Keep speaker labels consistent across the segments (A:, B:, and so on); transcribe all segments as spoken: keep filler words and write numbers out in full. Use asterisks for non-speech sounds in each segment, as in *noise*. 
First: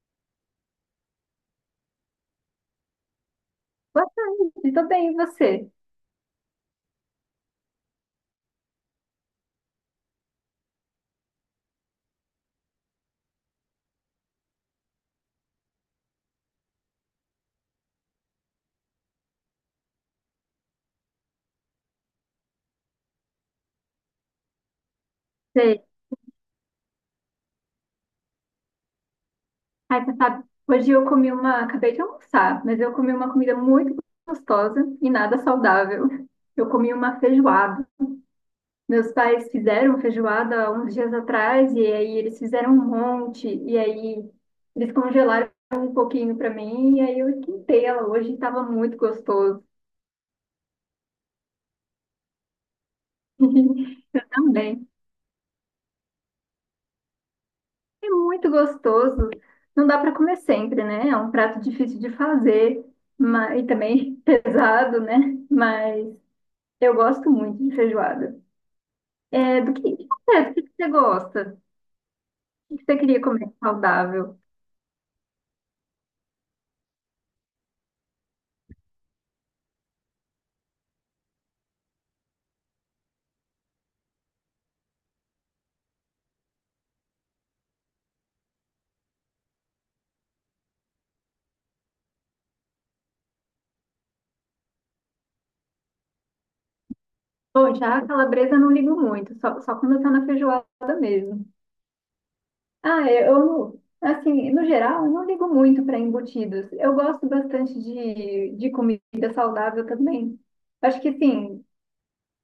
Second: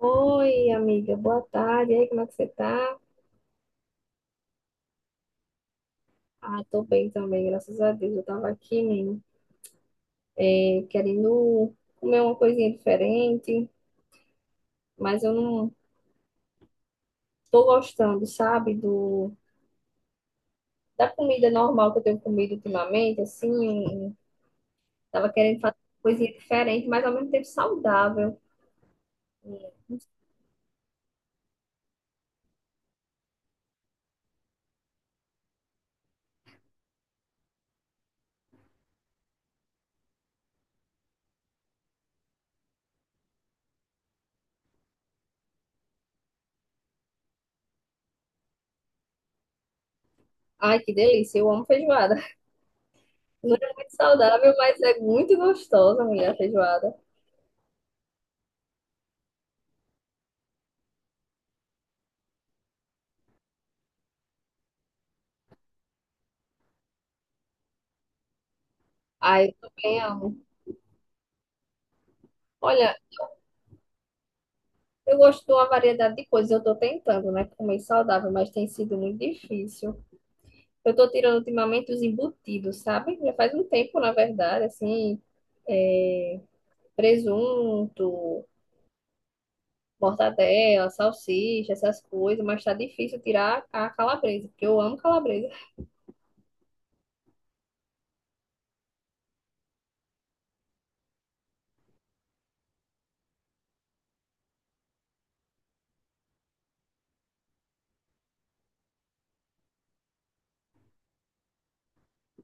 A: Oi, amiga, boa tarde. E aí, como é que você tá?
B: Boa tarde, tô bem, e você?
A: Ah, tô bem também, graças a Deus. Eu tava aqui, menino, eh, querendo comer uma coisinha diferente, mas eu não tô gostando, sabe, do, da comida normal que eu tenho comido ultimamente, assim. Tava querendo fazer
B: Sei.
A: uma coisinha diferente, mas ao mesmo tempo saudável.
B: Ai, você sabe, hoje eu comi uma, acabei de almoçar, mas eu comi uma comida muito gostosa e nada saudável. Eu comi uma feijoada. Meus pais fizeram feijoada há uns dias atrás e aí eles fizeram um monte e aí eles congelaram um pouquinho para mim e aí eu esquentei ela hoje e estava muito gostoso.
A: Ai, que delícia, eu amo feijoada. *laughs* Não é muito
B: *laughs* Eu
A: saudável, mas
B: também.
A: é muito gostosa, mulher, a feijoada.
B: É muito gostoso. Não dá para comer sempre, né? É um prato difícil de fazer, mas, e também *laughs* pesado, né? Mas eu gosto muito de feijoada.
A: Ai, eu
B: É, do que,
A: também
B: de
A: amo.
B: você, do que que você gosta? O que que
A: Olha,
B: você queria comer saudável?
A: eu gosto de uma variedade de coisas. Eu estou tentando, né, comer saudável, mas tem sido muito difícil. Eu estou tirando ultimamente os embutidos, sabe? Já faz um tempo, na verdade, assim, é, presunto, mortadela, salsicha, essas coisas, mas tá difícil tirar a calabresa, porque eu amo calabresa.
B: Bom, já a calabresa eu não ligo muito, só, só quando tá na feijoada mesmo. Ah, é, eu, não- assim, no geral, eu não ligo muito para embutidos. Eu gosto bastante de, de comida saudável também. Acho que sim.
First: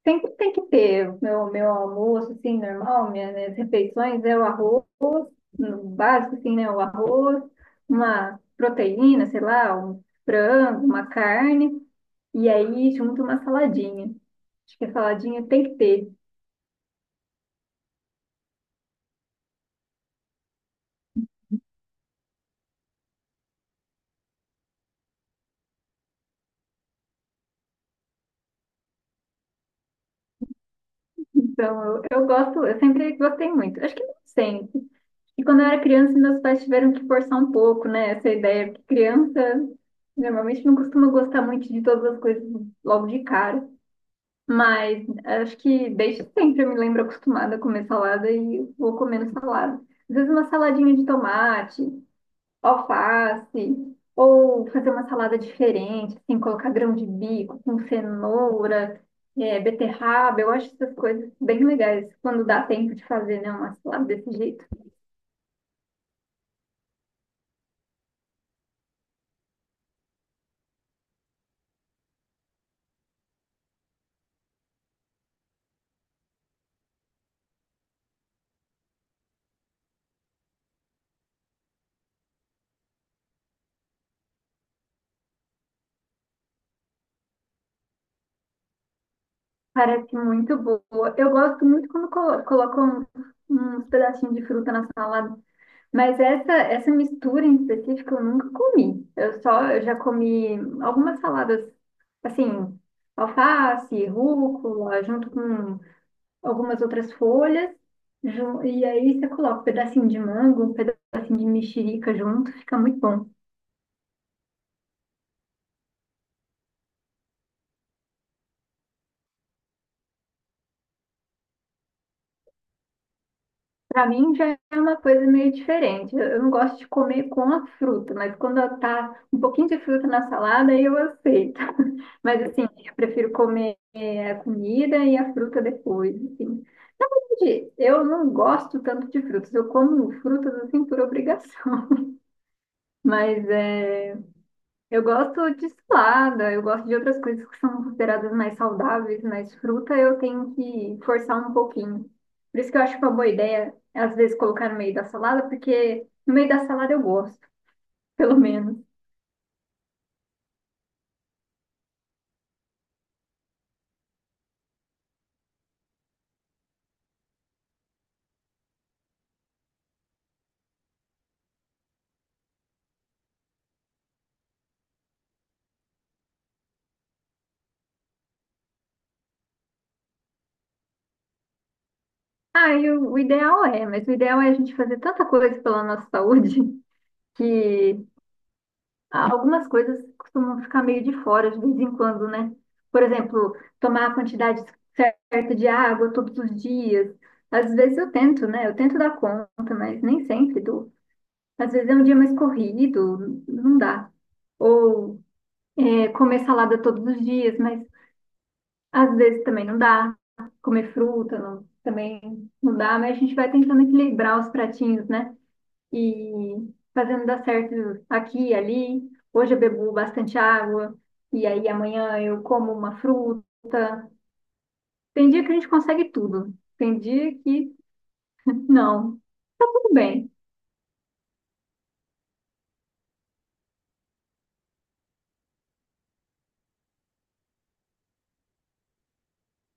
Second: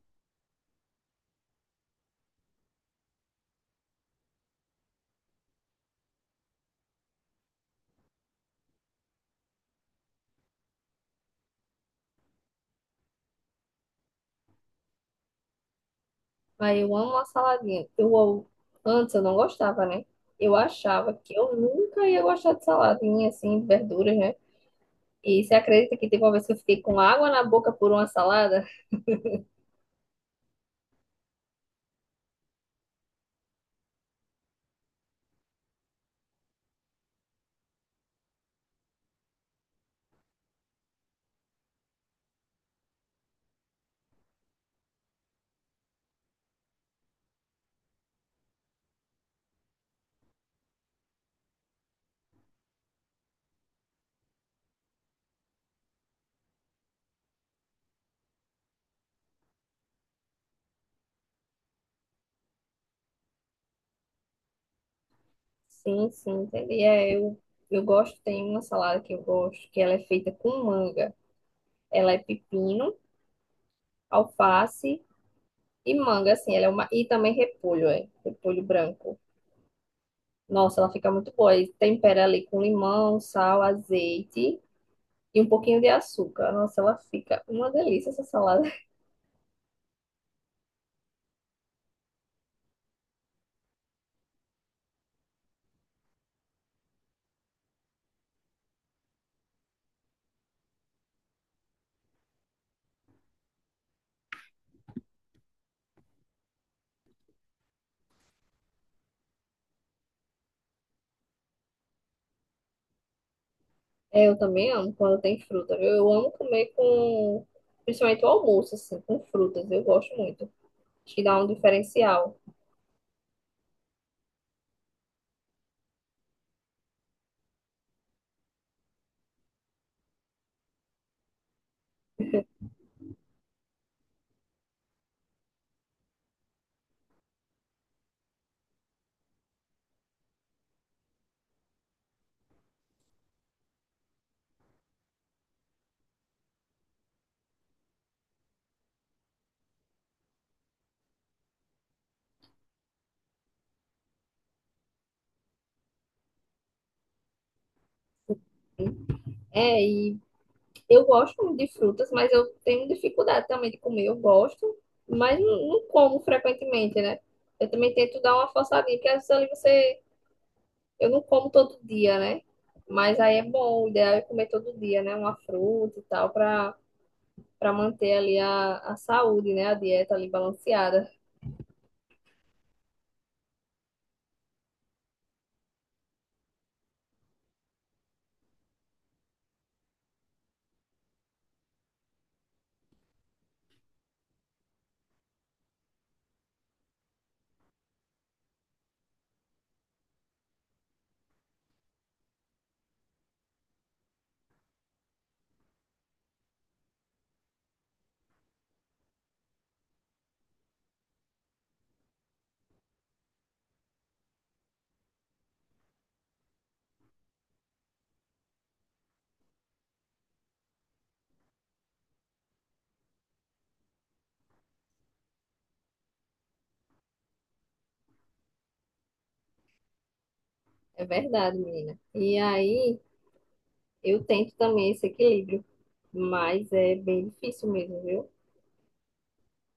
B: Tem, tem que ter o meu, meu almoço, assim, normal, minhas, minhas refeições é o arroz, no básico, assim, né? O arroz, uma proteína, sei lá, um frango, uma carne, e aí junto uma saladinha. Acho que a saladinha tem que ter.
A: Mas eu amo uma saladinha. Eu, eu- antes eu não gostava, né? Eu achava que eu nunca ia gostar de saladinha, assim, de verduras, né? E você acredita que teve uma vez que eu fiquei com água na boca por uma salada?
B: Então, eu, eu gosto, eu sempre gostei muito. Acho que não sempre. E quando eu era criança, meus pais tiveram que forçar um pouco, né? Essa ideia, porque criança normalmente não costuma gostar muito de todas as coisas logo de cara. Mas acho que desde sempre eu me lembro acostumada a comer salada e vou comendo salada. Às vezes uma saladinha de tomate, alface, ou fazer uma salada diferente, assim, colocar grão de bico com cenoura, é, beterraba. Eu acho essas coisas bem legais quando dá tempo de fazer, né, uma salada desse jeito.
A: Sim, sim, entendi. É, eu, eu gosto, tem uma salada que eu gosto, que ela é feita com manga. Ela é pepino, alface e manga, assim, ela é uma, e também repolho, é, repolho branco. Nossa, ela fica muito boa. E tempera ali com limão, sal, azeite e um pouquinho de açúcar. Nossa, ela fica uma delícia essa salada. *laughs*
B: Parece muito boa. Eu gosto muito quando colo- colocam uns pedacinhos de fruta na salada. Mas essa, essa mistura em específico eu nunca comi. Eu só, eu já comi algumas saladas, assim, alface, rúcula, junto com algumas outras folhas. ju- E aí você coloca um pedacinho de mango, um pedacinho de mexerica junto, fica muito bom.
A: É, eu também amo quando tem fruta, viu? Eu amo comer com, principalmente o almoço, assim, com frutas. Eu gosto muito. Acho que dá um diferencial.
B: Pra mim já é uma coisa meio diferente. Eu eu não gosto de comer com a fruta, mas quando eu tá um pouquinho de fruta na salada, aí eu aceito. *laughs* Mas assim, eu prefiro comer eh, a comida e a fruta depois, assim. Gente, eu não gosto tanto de frutas. Eu como frutas assim por obrigação. *laughs* Mas é, eu gosto de salada, eu gosto de outras coisas que são consideradas mais saudáveis, mas fruta eu tenho que forçar um pouquinho. Por isso que eu acho uma boa ideia, às vezes, colocar no meio da salada, porque no meio da salada eu gosto, *laughs* pelo menos.
A: É, e Eu gosto muito de frutas, mas eu tenho dificuldade também de comer. Eu gosto, mas não, não como frequentemente, né? Eu também tento dar uma forçadinha, porque às vezes ali você. Eu não como todo dia, né? Mas aí é bom, o ideal é comer todo dia, né? Uma fruta e tal, pra, pra manter ali a, a saúde, né? A dieta ali balanceada.
B: Ah, e o, o ideal é, mas o ideal é a gente fazer tanta coisa pela nossa saúde *laughs* que Ah, algumas coisas costumam ficar meio de fora de vez em quando, né? Por exemplo, tomar a quantidade certa de água todos os dias. Às vezes eu tento, né? Eu tento dar conta, mas nem sempre dou. Às vezes é um dia mais corrido, não dá. Ou é, comer salada todos os dias, mas às vezes também não dá. Comer fruta não- Também não dá, mas a gente vai tentando equilibrar os pratinhos, né? E fazendo dar certo aqui e ali. Hoje eu bebo bastante água, e aí amanhã eu como uma fruta. Tem dia que a gente consegue tudo, tem dia que não. Tudo bem.
A: É verdade, menina. E aí eu tento também esse equilíbrio, mas é bem difícil mesmo, viu?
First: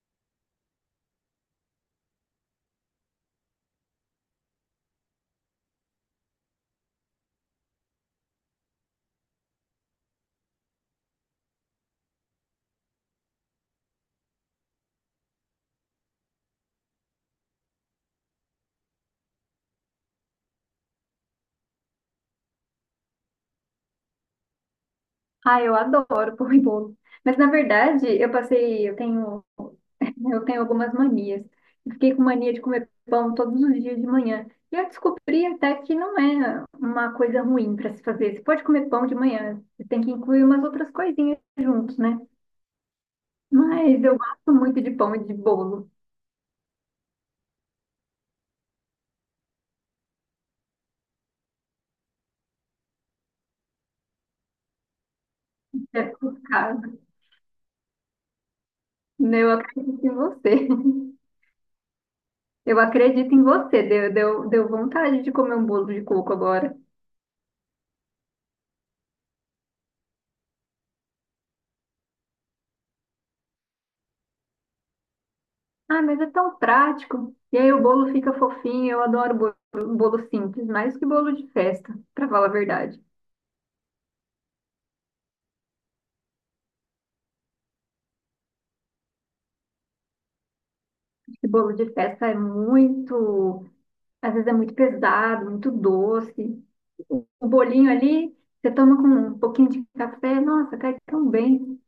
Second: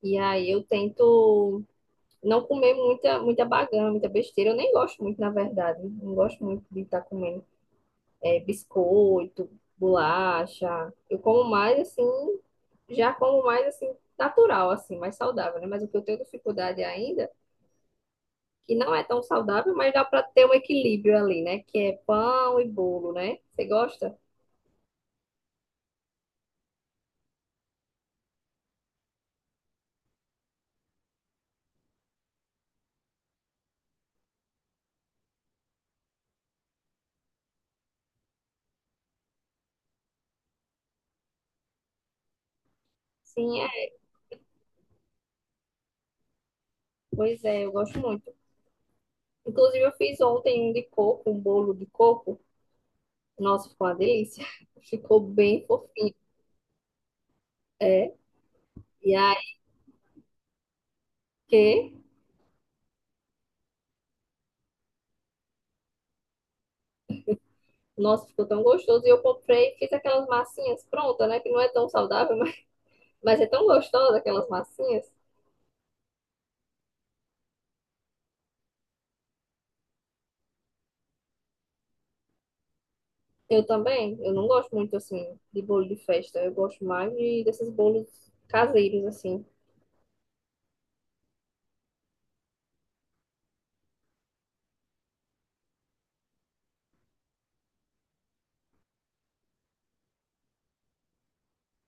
A: E aí eu tento não comer muita, muita bagana, muita besteira. Eu nem gosto muito, na verdade. Não gosto muito de estar comendo é, biscoito, bolacha. Eu como mais assim, já como mais assim, natural, assim, mais saudável, né? Mas o que eu tenho dificuldade ainda, que não é tão saudável, mas dá para ter um equilíbrio ali, né? Que é pão e bolo, né? Você gosta?
B: Ah, eu adoro pão e bolo. Mas na verdade, eu passei, eu tenho, *laughs* eu tenho algumas manias. Eu fiquei com mania de comer pão todos os dias de manhã. E eu descobri até que não é uma coisa ruim para se fazer. Você pode comer pão de manhã, você tem que incluir umas outras coisinhas juntos, né?
A: Sim, é.
B: Mas eu gosto muito de pão e de bolo.
A: Pois é, eu gosto muito. Inclusive, eu fiz ontem um de coco, um bolo de coco. Nossa, ficou uma delícia. *laughs* Ficou bem
B: É
A: fofinho.
B: por causa.
A: É. E aí
B: Né? Eu acredito em você. *laughs*
A: que,
B: Eu acredito em você. Deu, deu, deu vontade de comer um bolo de coco agora.
A: nossa, ficou tão gostoso. E eu comprei, fiz aquelas massinhas prontas, né? Que não é tão saudável, *laughs* mas, mas é tão gostosa aquelas massinhas.
B: Ah, mas é tão prático. E aí o bolo fica fofinho. Eu adoro bolo, bolo simples, mais que bolo de festa, para falar a verdade.
A: Eu também, eu não gosto muito assim de bolo de festa. Eu gosto mais de, desses bolos caseiros, assim.
B: Esse bolo de festa é muito, às vezes é muito pesado, muito doce. O, o bolinho ali, você toma com um pouquinho de café, nossa, cai tão bem.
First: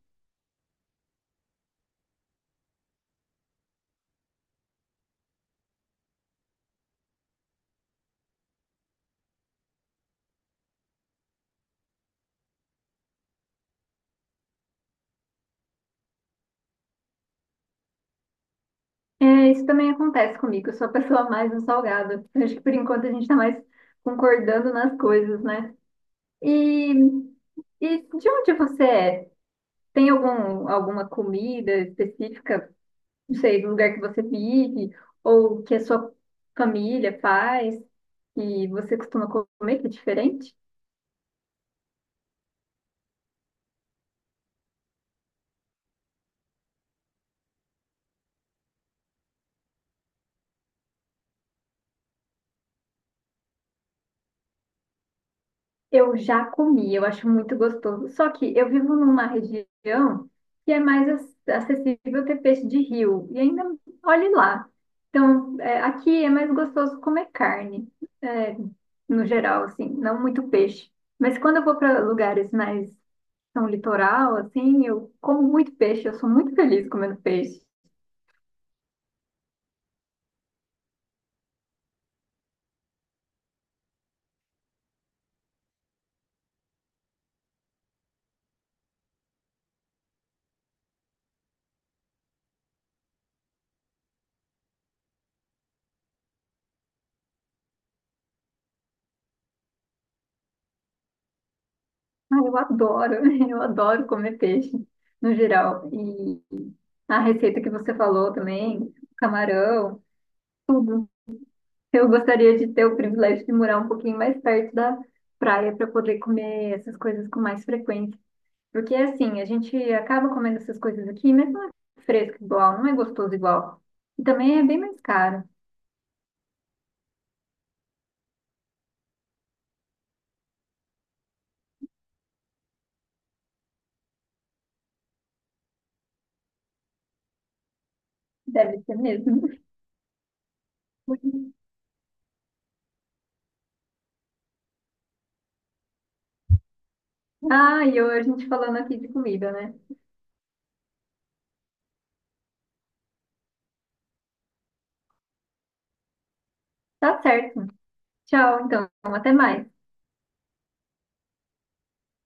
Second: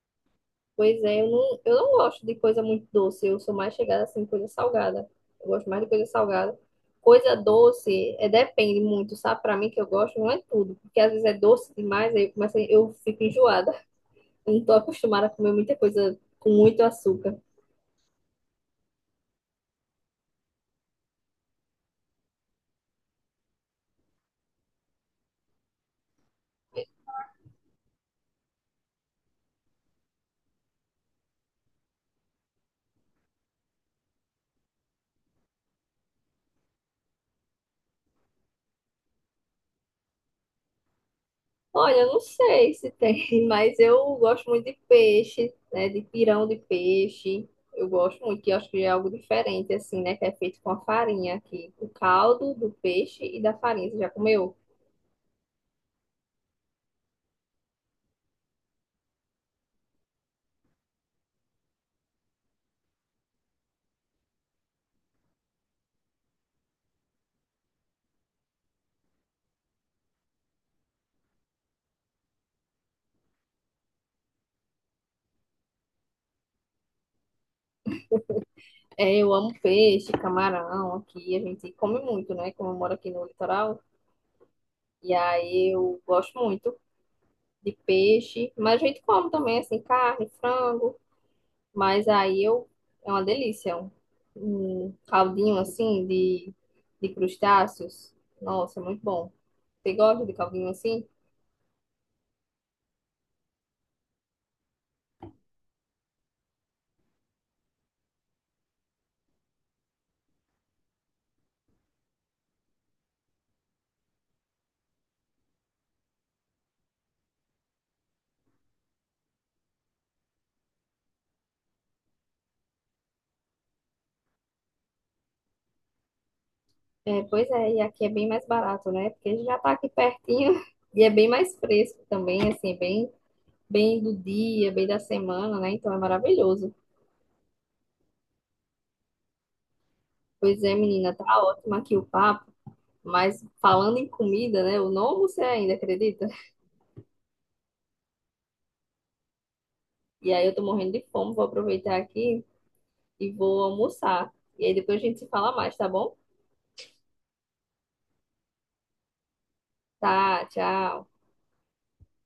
A: Pois é, eu não, eu não gosto de coisa muito doce. Eu sou mais chegada assim, coisa salgada. Eu gosto mais de coisa salgada. Coisa doce, é, depende muito, sabe? Pra mim que eu gosto, não é tudo. Porque às vezes é doce demais, aí eu, começo, a- eu fico enjoada. Eu não tô acostumada a comer muita coisa com muito açúcar.
B: É, isso também acontece comigo. Eu sou a pessoa mais no salgado. Eu acho que por enquanto a gente está mais concordando nas coisas, né? E, e de onde você é? Tem algum, alguma comida específica, não sei, do lugar que você vive, ou que a sua família faz, e você costuma comer, que é diferente?
A: Olha, eu não sei se tem, *laughs* mas eu gosto muito de peixe, né? De pirão de peixe. Eu gosto muito, que eu acho que é algo diferente, assim, né? Que é feito com a farinha aqui. O caldo do peixe e da farinha. Você já comeu?
B: Eu já comi, eu acho muito gostoso. Só que eu vivo numa região que é mais ac- acessível ter peixe de rio. E ainda, olhe lá. Então, é, aqui é mais gostoso comer carne, é, no geral, assim, não muito peixe. Mas quando eu vou para lugares mais são litoral, assim, eu como muito peixe, eu sou muito feliz comendo peixe.
A: É, eu amo peixe, camarão aqui. A gente come muito, né? Como eu moro aqui no litoral. E aí eu gosto muito de peixe. Mas a gente come também, assim, carne, frango. Mas aí eu é uma delícia. É um, um caldinho assim de, de crustáceos. Nossa, é muito bom. Você gosta de caldinho assim?
B: Ah, eu adoro, *laughs* eu adoro comer peixe, no geral. E a receita que você falou também, camarão. Eu gostaria de ter o privilégio de morar um pouquinho mais perto da praia para poder comer essas coisas com mais frequência. Porque assim, a gente acaba comendo essas coisas aqui, mas não é fresco igual, não é gostoso igual. E também é bem mais caro.
A: É, pois é, e aqui é bem mais barato, né? Porque já tá aqui pertinho *laughs* e é bem mais fresco também, assim, é bem, bem do dia, bem da semana, né? Então é maravilhoso.
B: Deve ser mesmo.
A: Pois é, menina, tá
B: *laughs*
A: ótimo aqui o papo, mas falando em comida, né? Eu não almocei ainda, acredita?
B: Ah, e eu, a gente falando aqui de comida, né?
A: E aí eu tô morrendo de fome, vou aproveitar aqui e vou almoçar. E aí depois a gente se fala mais, tá bom?
B: Tá certo. Tchau, então. Até mais.
A: Tá, tchau.